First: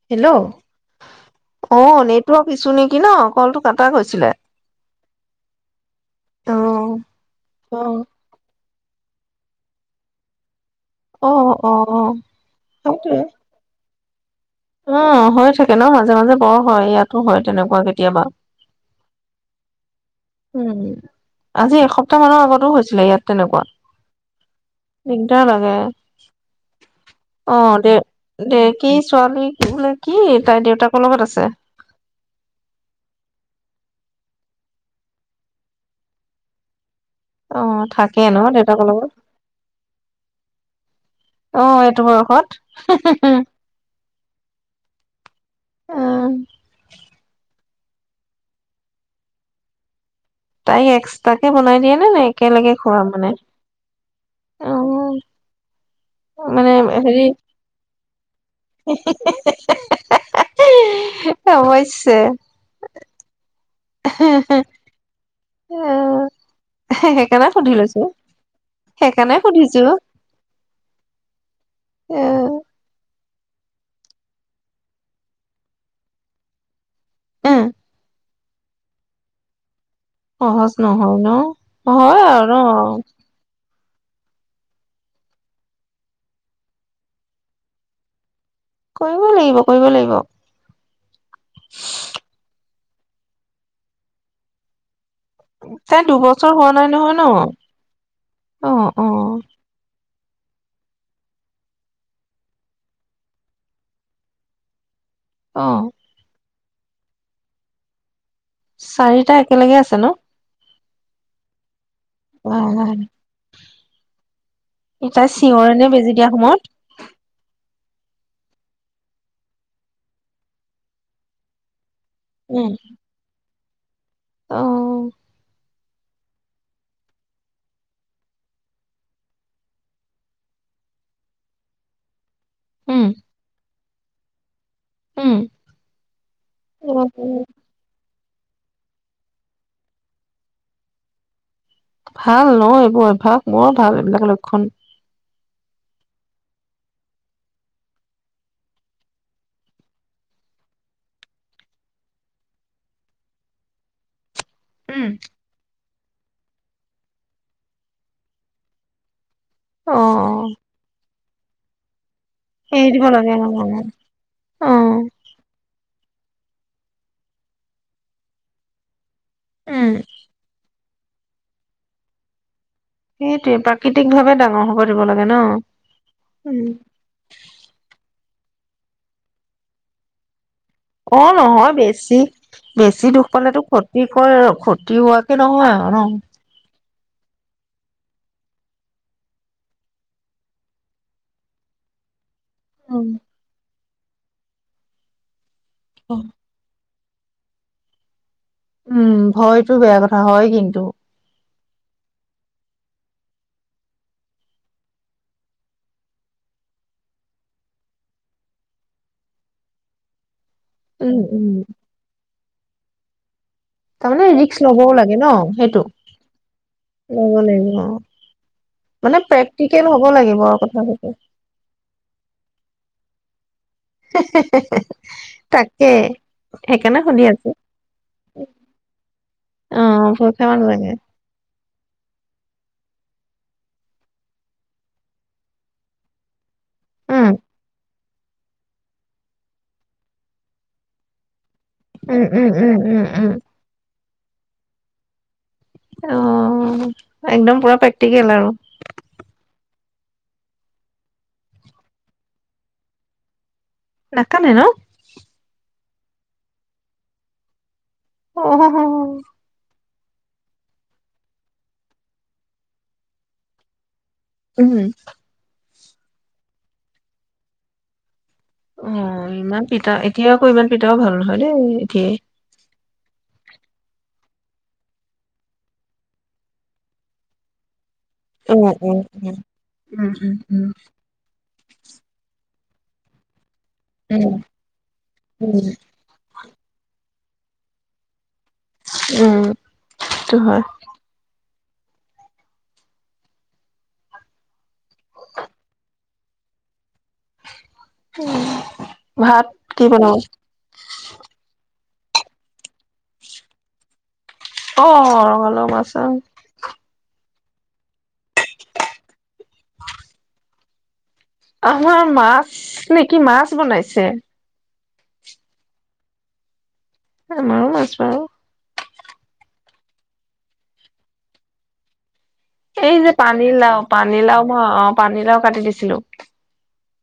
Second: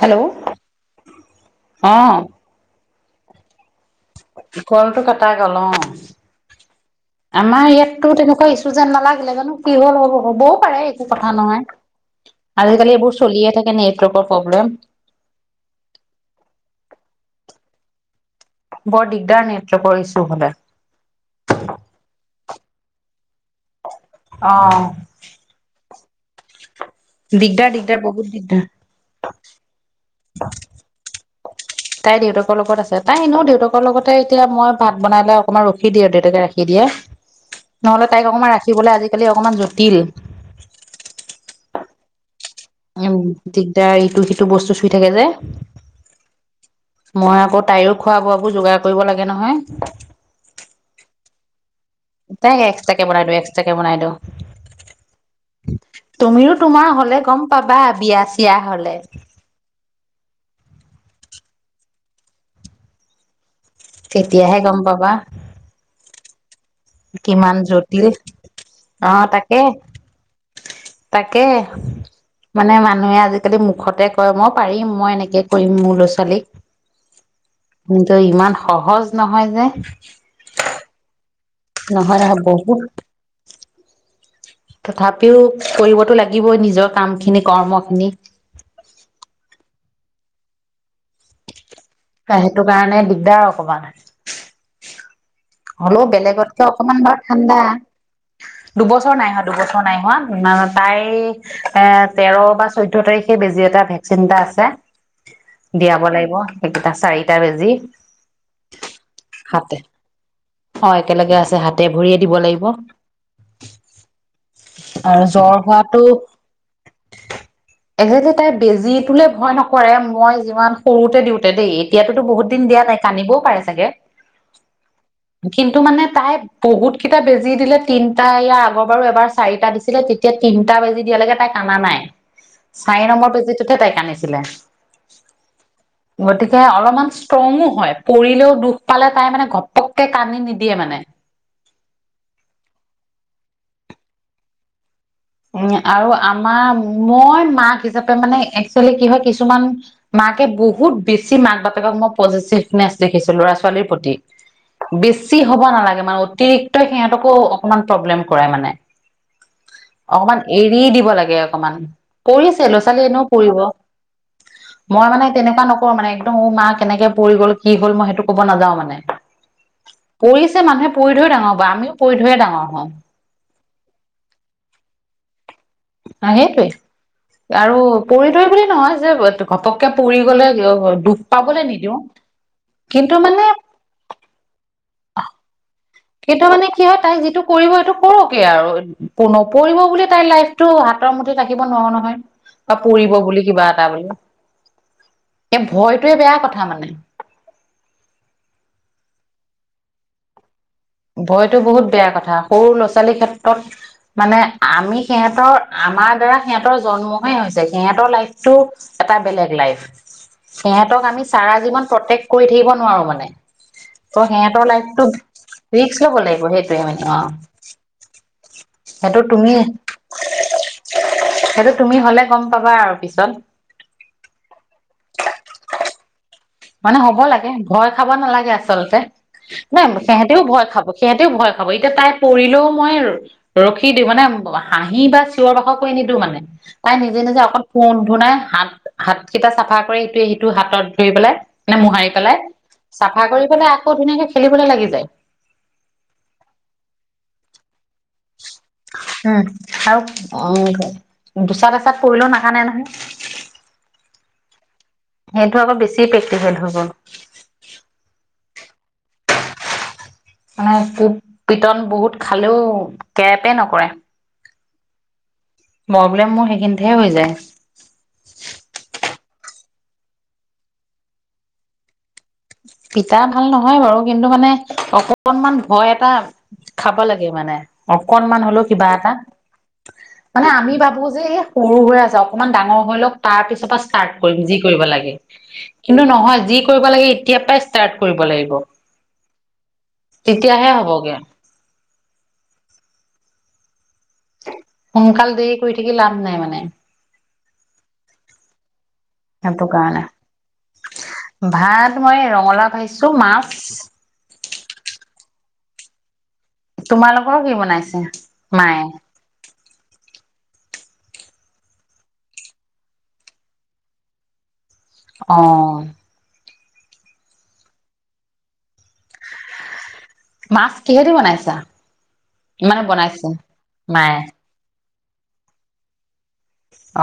Hello hello অ অঁ network ইচু নে কি ন কলটো কাটা গৈছিলে। কলটো কাটা গল অঁ, অ' আমাৰ ইয়াতটো তেনেকৈ ইচ যেন নালাগিলে জানো কি হল হ'ব হ'ব। পাৰে একো কথা অ' নহয়, অ' আজিকালি এইবোৰ সেইটোৱে। চলিয়ে থাকে নেট ক [unintelligible] অ হয় থাকে ন মাজে মাজে বৰ হয় ইয়াতো হয়। তেনেকুৱা কেতিয়াবা। বৰ দিগদাৰ নেটৱৰ্কৰ ইছ্যু হ'লে উম আজি এসপ্তাহ মানৰ আগত টো হৈছিলে ইয়াত তেনেকুৱা। দিগদাৰ লাগে। অ দিগদাৰ দে দিগদাৰ বহুত দিগদাৰ দে কি ছোৱালী বোলে কি তাই দেউতাকৰ লগত আছে। তাই দেউতাকৰ লগত আছে, তাই এনেও দেউতাকক লগতে এতিয়া মই ভাত বনালে অকণমান ৰখি দিয়ে, দেউতাকে ৰাখি দিয়ে। অ' নহ'লে থাকে তাইক ন অকণমান দেউতাকৰ ৰাখিবলে লগত আজিকালি অকণমান জটিল। কত উম দিগদাৰ ইটো-সিটো বস্তু চুই থাকে যে, মই আকৌ তাইৰো খোৱা-বোৱাবোৰ যোগাৰ কৰিব লাগে নহয়। তাই এক্সট্ৰাকে বনাই দিয়ে। নে নে তাইক একেলগে খোৱা এক্সট্ৰাকে বনাই মানে? দিওঁ, এক্সট্ৰাকে বনাই দিওঁ। অ' তুমিয়ো মানে তোমাৰ হ'লে হেৰি গম পাবা বিয়া বিয়া হ'লে। অৱশ্যে তেতিয়াহে গম পাবা। অ' সেইকাৰণে কিমান সুধি লৈছো জটিল? অহ সেইকাৰণে তাকে, সুধিছো তাকে। এ মানে মানুহে আজি খালি মুখতে কয় মই পাৰিম মই এনেকে কৰিম মোৰ ল'ৰা-ছোৱালীক উম কিন্তু ইমান সহজ নহয় যে সহজ নহয় ন নহয় হয় নহয় আৰু বহুত ন তথাপিও কৰিবতো লাগিবই নিজৰ কাম খিনি কৰ্ম খিনি। কৰিব লাগিব কৰিব লাগিব। [inaudible] সেইটো কাৰণে দিগদাৰ অকণমান। তাই হ'লেও দুবছৰ বেলেগতকৈ হোৱা নাই আকণমান নহয় বাৰু ন ঠাণ্ডা। অ অ দুবছৰ নাই হোৱা দুবছৰ নাই হোৱা। তাই এ তেৰ বা চৈধ্য তাৰিখে বেজি এটা ভেকচিন এটা আছে। অ দিয়াব লাগিব। এই কেইটা চাৰিটা বেজি। চাৰিটা হাতে একেলগে আছে ন? অ একেলগে আছে হাত আহ--এ আৰু তাই জ্বৰ চিঞৰে নে হোৱাটো বেজি দিয়া সময়ত? একজেক্টলি তাই বেজী টোলে ভয় নকৰে মই যিমান সৰুতে দিওঁতে দেই ইয়াতো টো বহুত উম দিয়া নাই কান্দিবও পাৰে। চাগে অ কিন্তু মানে তাই বহুত কেইটা বেজি দিলে তিনিটা ইয়াৰ আগৰ বাৰো এবাৰ চাৰিটা দিছিলে তেতিয়া তিনিটা বেজি দিয়ালৈকে তাই কন্দা নাই চাৰি উম নম্বৰ বেজিটোহে তাই আহিছিলে। উম গতিকে অলপমান ষ্ট্ৰংো হয় পৰিলেও দুখ পালে তাই মানে ঘপ তে কানি নিদিয়ে মানে ভাল ন এইবোৰ অভ্য়াস মোৰো ভাল এইবিলাক লক্ষণ উ আৰু আমাৰ মই মাক হিচাপে মানে একচুৱেলি কি হয় কিছুমান মাকে বহুত বেছি মাক বাপেকক মই পজিটিভনেচ দেখিছো ল'ৰা ছোৱালীৰ প্ৰতি উম বেছি হ'ব নালাগে মানে অতিৰিক্ত সিহঁতকো অকমান প্ৰব্লেম কৰে মানে অ অকমান এৰি দিব লাগে অকমান কৰিছে ল'ৰা এৰি ছোৱালী দিব এনেও লাগে পৰিব অ মই মানে তেনেকুৱা নক মানে একদম ম মা কেনেকে পৰি গ'ল কি গ'ল মই সেইটো ক'ব নাযাও মানে উম পৰিছে মানুহে পৰি ধৰিয়ে ডাঙৰ হব বা আমিও পৰি ধৰিয়ে ডাঙৰ হওঁ সেইটোৱে প্ৰাকৃতিক ভাৱে ডাঙৰ হ'ব কৰিব লাগে ন আ উম, সেইটোৱে আৰু পৰিটো বুলি নহয় যে ঘপককে পৰি গলে দুখ অ পাবলৈ নহয় নিদিওঁ বেছি বেছি কিন্তু দুখ মানে পালেতো ক্ষতি কৰে তিওুৱাকে নহয় [unintelligible] অ। কিন্তু মানে কি হয় তাই যিটো কৰিব সেইটো কৰকে আৰু পৰিব বুলি তাইৰ লাইফটো হাতৰ মুঠি থাকিব নোৱাৰো নহয়। বা পৰিব বুলি কিবা এ তাবলো [unintelligible] এ ভয়টোৱে বেয়া কথা মানে। উম ভয়তো বেয়া কথা হয় কিন্তু। ভয়তো বহুত বেয়া কথা সৰু ল'ৰা ছোৱালীৰ ক্ষেত্ৰত মানে আমি সিহঁতৰ আমাৰ দ্বাৰা সিহঁতৰ জন্মহে হৈছে সিহঁতৰ লাইফটো এটা বেলেগ লাইফ সিহঁতক উম আমি উম চাৰা জিৱন প্ৰত্যেক কৰি থাকিব নোৱাৰো মানে ত' তামানে সিহঁতৰ ৰিক্স লবও লাইফটো লাগে ন সেইটো। ৰিক্স ল'ব লাগিব সেইটোয়ে মানে অ ল'ব লাগিব অ মানে সেইটো তুমি প্ৰেক্টিকেল হ'ব লাগিব আৰু কথাটো সেইটো তুমি হ'লে গম পাবা আৰু পিছ জান তাকে। মানে সেইকাৰণে হ'ব সুধি আছো লাগে ভয় খাব নালাগে আচলতে ন অ সিহতেও পৰীক্ষা মান ভয় খাব লাগে সিহঁতেও ভয় খাব এতিয়া তাই পৰিলেও মই ৰখি দিবানে হাঁহি বা চিঞৰ বাখৰ কৰি নিদিওঁ মানে তাই নিজে উম নিজে অকল ফোন। ধু নাই হাত হাত কেইটা চাফা কৰি ইটোৱে সেইটোৰ হাতত ধৰি পেলাই। এনে মোহাৰি উম পেলাই, উম উম উম চাফা উম কৰি পেলাই আকৌ ধুনীয়াকে খেলিবলে লাগি যায়। অঁ একদম পুৰা পেক তিকেল আৰু উম আৰু অঁ দুচাত এচাত পৰিলেও নাকান্দে নহয়। নাকান্দে ন! কি প্ৰেক্টিকেল হ'ব অঁ হ হ হ মানে পোক পিটন বহুত খাঁলেও কেৰেপে নকৰে। উমহু মই বোলে মোৰ সেইখিনিতহে হৈ যায়। ওম ইমান পিতা, এতিয়া আকৌ ইমান পিতাও ভাল নহয় দেই এতিয়াই। পিঠা ভাল নহয় বাৰু কিন্তু মানে অকনমান ভয় এটা খাব লাগে মানে। অকনমান হলেও উম, কিবা উম, এটা উম। উম, উম, মানে উম। আমি ভাবো যে এই সৰু হৈ আছে অকনমান ডাঙৰ মই অলপ তাৰপিছ ফটো ষ্টাৰ্টত উম, কৰিম যি কৰিব লাগে উম। কিন্তু নহয় যি কৰিব লাগে এতিয়া পৰাই ষ্টাৰ্ট কৰিব লাগিব। উম, সেইটো হয়। তেতিয়াহে হ'বগে। সোনকাল দেৰি কৰি থাকি লাভ নাই মানে। উম। সিটো কাৰণে, ভাত মই ৰঙালাও পাইছোঁ মাছ অ', অলপ আহাচোন। তোমালোকৰ কি বনাইছে মায়ে? [unintelligible] আমাৰ মাছ নেকি মাছ বনাইছে? অ'। আম মাছ ভও [inaudible] মাছ কিহেদি বনাইছা? মানে এই যে বনাইছে পানী লাও, মায়ে পানী লাও মই অ' পানীলাও কাটি দিছিলো।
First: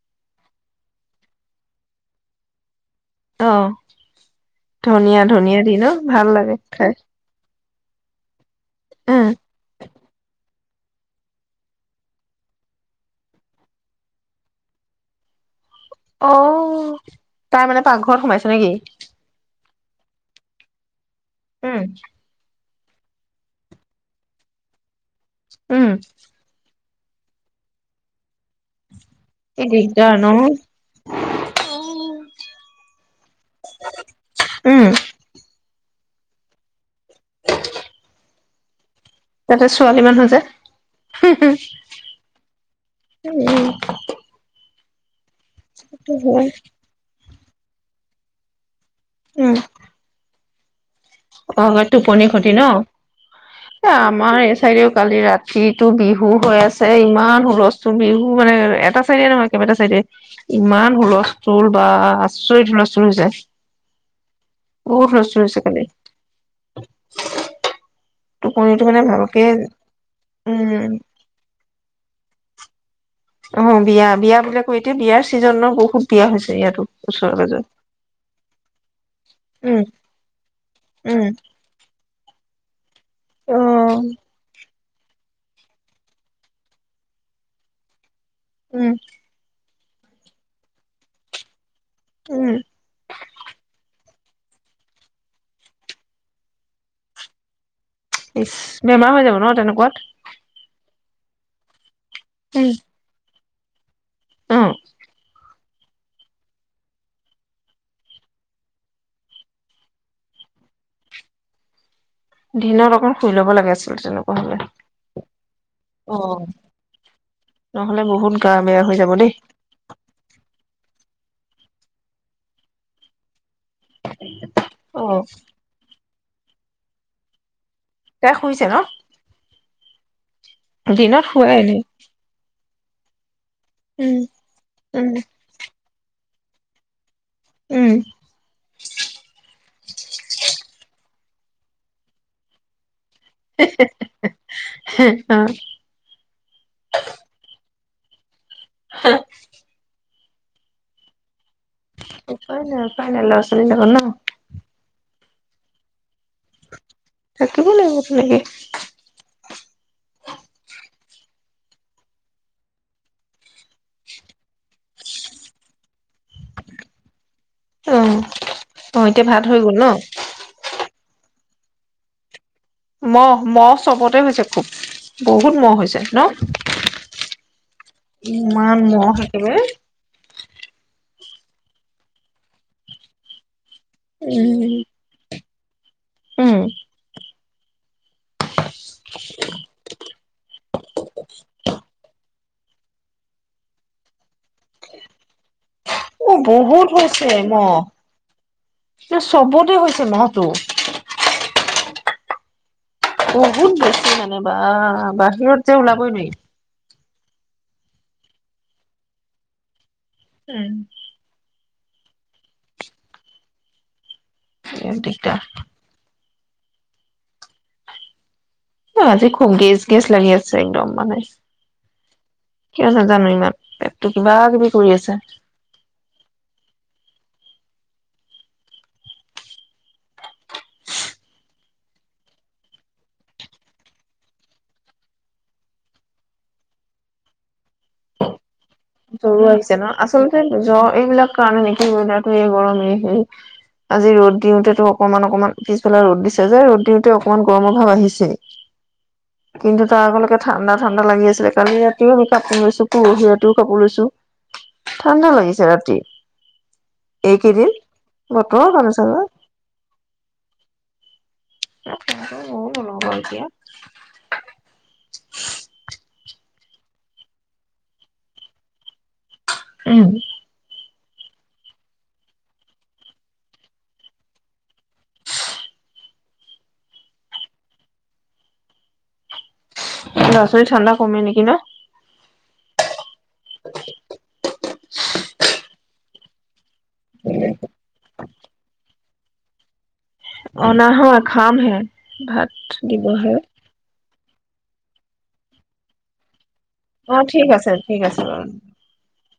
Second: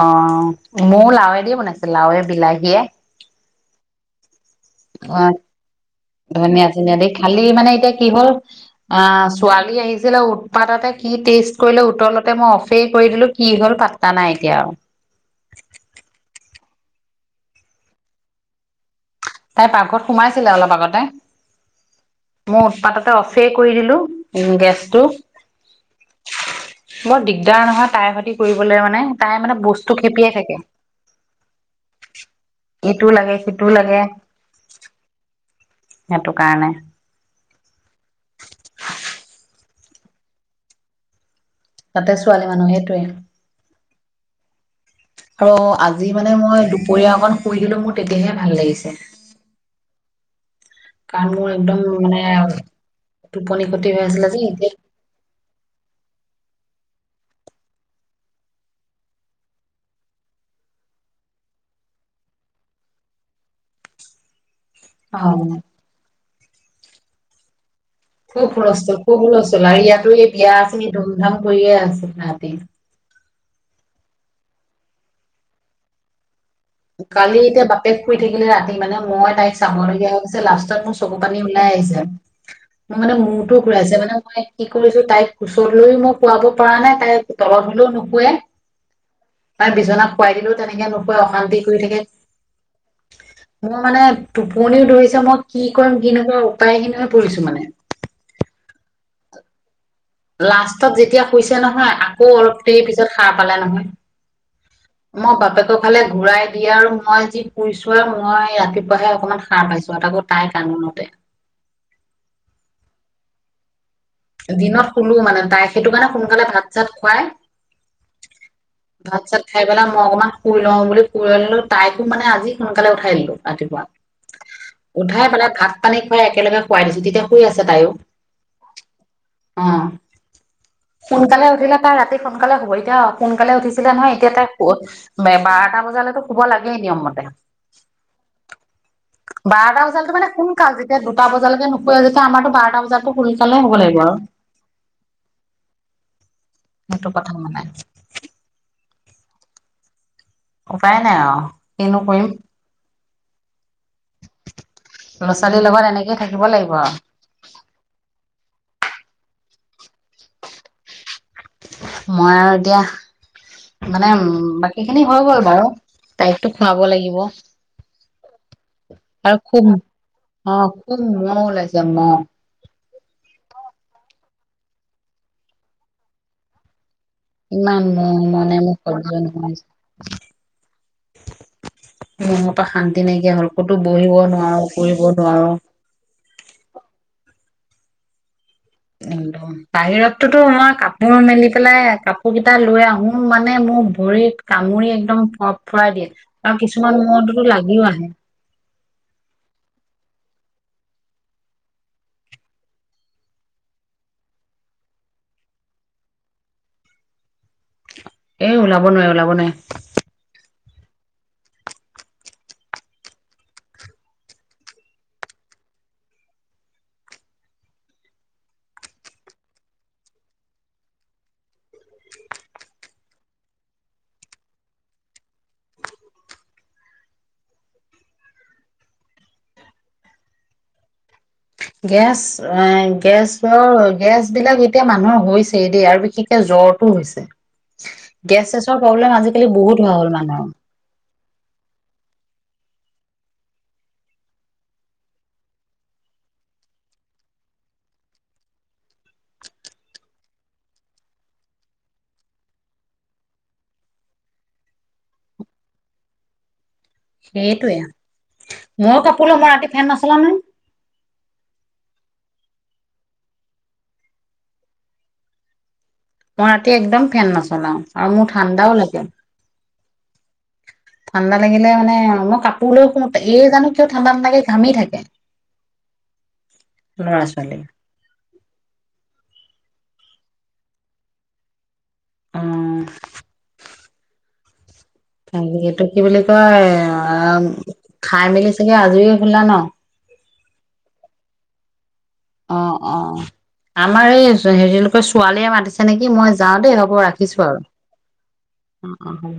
অ', ময় লাওৱেদি বনাইছে লাৱে বিলাহীয়ে। অ'। অ ধনিয়া ধনিয়া দি ন' ভাল লাগে ধনিয়া খাই। চনিয়া দি খালি মানে এতিয়া কি হ'ল? উম, অ', ছোৱালী আহিছিলে বহুত পাতাতে কি টেষ্ট কৰিলে উতলতে মই অফেই কৰি দিলো কি হ'ল পাত্তা নাই এতিয়াও। অ', তাই মানে পাকঘৰত সোমাইছে নেকি? তাইৰ পাকঘৰত সোমাইছিলে অলপ আগতে। উম। মোৰ উৎপাততে অফেই কৰি দিলো গেছটো। উম। বৰ দিগদাৰ নহয় তাইৰ সৈতে কৰিবলৈ মানে, তাই মানে এই বস্তু দিগদাৰ খেপিয়ে ন'? থাকে। এইটোও লাগে সেইটো লাগে উম। সেইটো কাৰণে। [inaudible] তাতে ছোৱালী মানুহ যে, হম হম তাতে ছোৱালী মানুহ সেইটোৱে। উম। আৰু আজি মানে হয় মই দুপৰীয়া অকণ পঢ়িলেও মোৰ তেতিয়াহে ভাল লাগিছে। উম। কাৰণ মোৰ অ একদম মানে টোপনি খতি ন, টোপনি ক্ষতি এ হৈ আছিলে আমাৰ যে এই এতিয়া চাইেও কালি ৰাতিটো বিহু হৈ আছে। ইমান হুলস্থুল বিহু মানে এটা চাইডে নহয় কেইবাটা চাইডে ইমান হুলস্থুল বা আচৰিত হুলস্থুল হৈছে। বহুত হুলস্থুল হৈছে অ'। কালি। খুব টোপনিটো হুলস্থুল, মানে খুব ভালকে হুলস্থুল, আৰু ইয়াতো এই বিয়া আছে। উম ধুমধাম কৰিয়ে আছে তাহাতি। অ' বিয়া, বিয়া বিলাকো এতিয়া, বিয়াৰ চিজন ন বহুত বিয়া হৈছে। ইয়াতো ওচৰে কালি পাজৰে এতিয়া বাপেক শুই থাকিলে। ৰাতি মানে মই তাইক চাব উম লগীয়া হৈছে। লাষ্টত মোৰ চকু উম পানী ওলাই আহিছে। মই মানে অ মূতো ঘূৰাইছে মানে মই কছো, তাইক কোচত লৈ মই শুৱাব পৰা নাই, তাই তলত হলেও নুশুৱে। উম। তাই বিচনাত শুৱাই দিলোও তেনেকে নোশোৱে, অশান্তি। [unintelligible] উম টোপনিও ধৰিছে। মই কি কৰিম কি নকৰিম উপায়হীন হৈ পৰিছো মানে। ইচ! বেমাৰ হৈ যাব ন তেনেকুৱাত? লাষ্টত যেতিয়া শুইছে নহয় আক শু অলপ উম দেৰি পিছত সাৰ পালে নহয়। অ মই বাপেক ত ফালে ঘূৰাই দিয়ে আৰু মই যি শুইছো আৰু মই ৰাতিপুৱাহে অকমান সাৰ পাইছো আও তাকো তাই কান্দোনতে। দিনত অকণ শুই ল'ব লাগা আছিল। দিনত শুলো। মানে তাই সেইটো কাৰণে অ সোনকালে ভাত চাত খুৱাই নহ'লে বহুত গা বেয়া হৈ যাব ভাত দেই। চাত খাই পেলাই মই অকণমান শুই লওঁ বুলি কুৰাই দিলোঁ, তাইকো মানে আজি সোনকালে উঠাই দিলো ৰাতিপুৱা। অ', উঠাই পেলাই ভাত পানী হয় একেলগে শুৱাই দিছো তেতিয়া শুই আছে তাইও। তাই শুইছে ন? অঁ। দিনত সোনকালে শুৱাই উঠিলে এনেই। তাই ৰাতি সোনকালে শুবই। কিয় কোন সোনকালে উঠিছিলে নহয় উম, এতিয়া তাই শু উম, এ বাৰটা বজালেকে শুব লাগেই নিয়ম মতে। উম, বাৰটা বজালেটো মানে সোনকাল যেতিয়া দু টা বজালেকে নুশুৱে যেতিয়া আমাৰটো বাৰটা বজাত সোনকালেই শুব লাগিব। অ সেইটো কথা মানে। হা। উপায় নাই আৰু। কিনো কৰিম। ফাইনেল [unintelligible] ল'ৰা ছোৱালীৰ লগত এনেকে। থাকিব লাগিব তেনেকে। [inaudible] মই আৰু এতিয়া মানে উম, বাকী খিনি হৈ গ'ল বাৰু তাইকতো খুৱাব লাগিব। অ, ' এতিয়া ভাত হৈ গ'ল ন'। শুব মহ ওলাইছে মহ। ম'হ ম'হ চবতে হৈছে খুব বহুত ম'হ হৈছে ন'? ইমান ম'হ মানে ইমান মোৰ [unintelligible] মহ একেবাৰে। ম'হৰ পৰা শান্তি নাইকিয়া হ'ল। ক'তো বহিব নোৱাৰো, উম, ফুৰিব নোৱাৰো। উম। উ পাহিৰ তো মই কাপোৰ মেলি পেলাই কাপোৰকেইটা লৈ আহোঁ মানে মোৰ ভৰিত কামুৰি একদম ফৰফৰাই দিয়ে। অ', আৰু বহুত কিছুমান হৈছে মূৰতোতো ন' লাগিও আহে চবতে হৈছে ন'। দো বহুত বেছি মানে বাহ, বাহিৰত যে ওলাবই নোৱাৰি। এ, ওলাব নোৱাৰি, ওলাব নোৱাৰি। উম। সে দিটা আজি খুব গেছ, গেছ লাগি আছে একদম মানে। [unintelligible] পেটটো কিবা কিবি কৰি আছে। গেছ এ, গেছৰ গেছ বিলাক এতিয়া মানুহৰ হৈছেই দেই আৰু বিশেষকে জ্বৰটো হৈছে, গেছ চেচ জ্বৰো আহিছে ন' আচলতে জ্ব এইবিলাক তাৰামানে কি আৰু এই গৰমেই হে আজি ৰ'দ দিওঁতেতো অকমান অকমান পিছফালে ৰ'দ দিছে যে ৰ'দ দিওঁতে অকনমান অকনমান গৰমৰ ভাৱ আহিছে কিন্তু তাৰ আগলৈকে ঠাণ্ডা ঠাণ্ডা লাগি আছিলে কালি ৰাতিও কাপোৰ লৈছোঁ পৰহি কাপোৰ লৈছো ঠাণ্ডা লাগিছে ৰাতি। এইকেইদিন সেইটোৱে বতৰৰ কাৰণে মই চাগে কাপোৰ লওঁ মই ৰাতি ফেন নচলাও নহয়। অ', এতিয়া মই ৰাতি একদম ফেন নচলাও আৰু মোৰ ঠাণ্ডাও লাগে। উম। ঠাণ্ডা লাগিলে মানে মই কাপোৰ লৈ শু এইৰ জানো কিয় ঠাণ্ডা নালাগে ঘামি থাকে। ল'ৰা ছোৱালী। ল'ৰা ছোৱালী ঠাণ্ডা কমে নেকি ন'। উম। [inaudible] তাক এইটো কি বুলি কয় অ', খাই মেলি চাগে আজৰি শুলা ন? অ নহয় খাম হে। ভাত অ অ দিবহে। আমাৰ এই হেৰি লোকৰ ছোৱালীয়ে মাতিছে নেকি মই যাওঁ দেই হ'ব অ ৰাখিছো ঠিক আৰু আছে ঠিক আছে বাৰু অ অ হ'ব।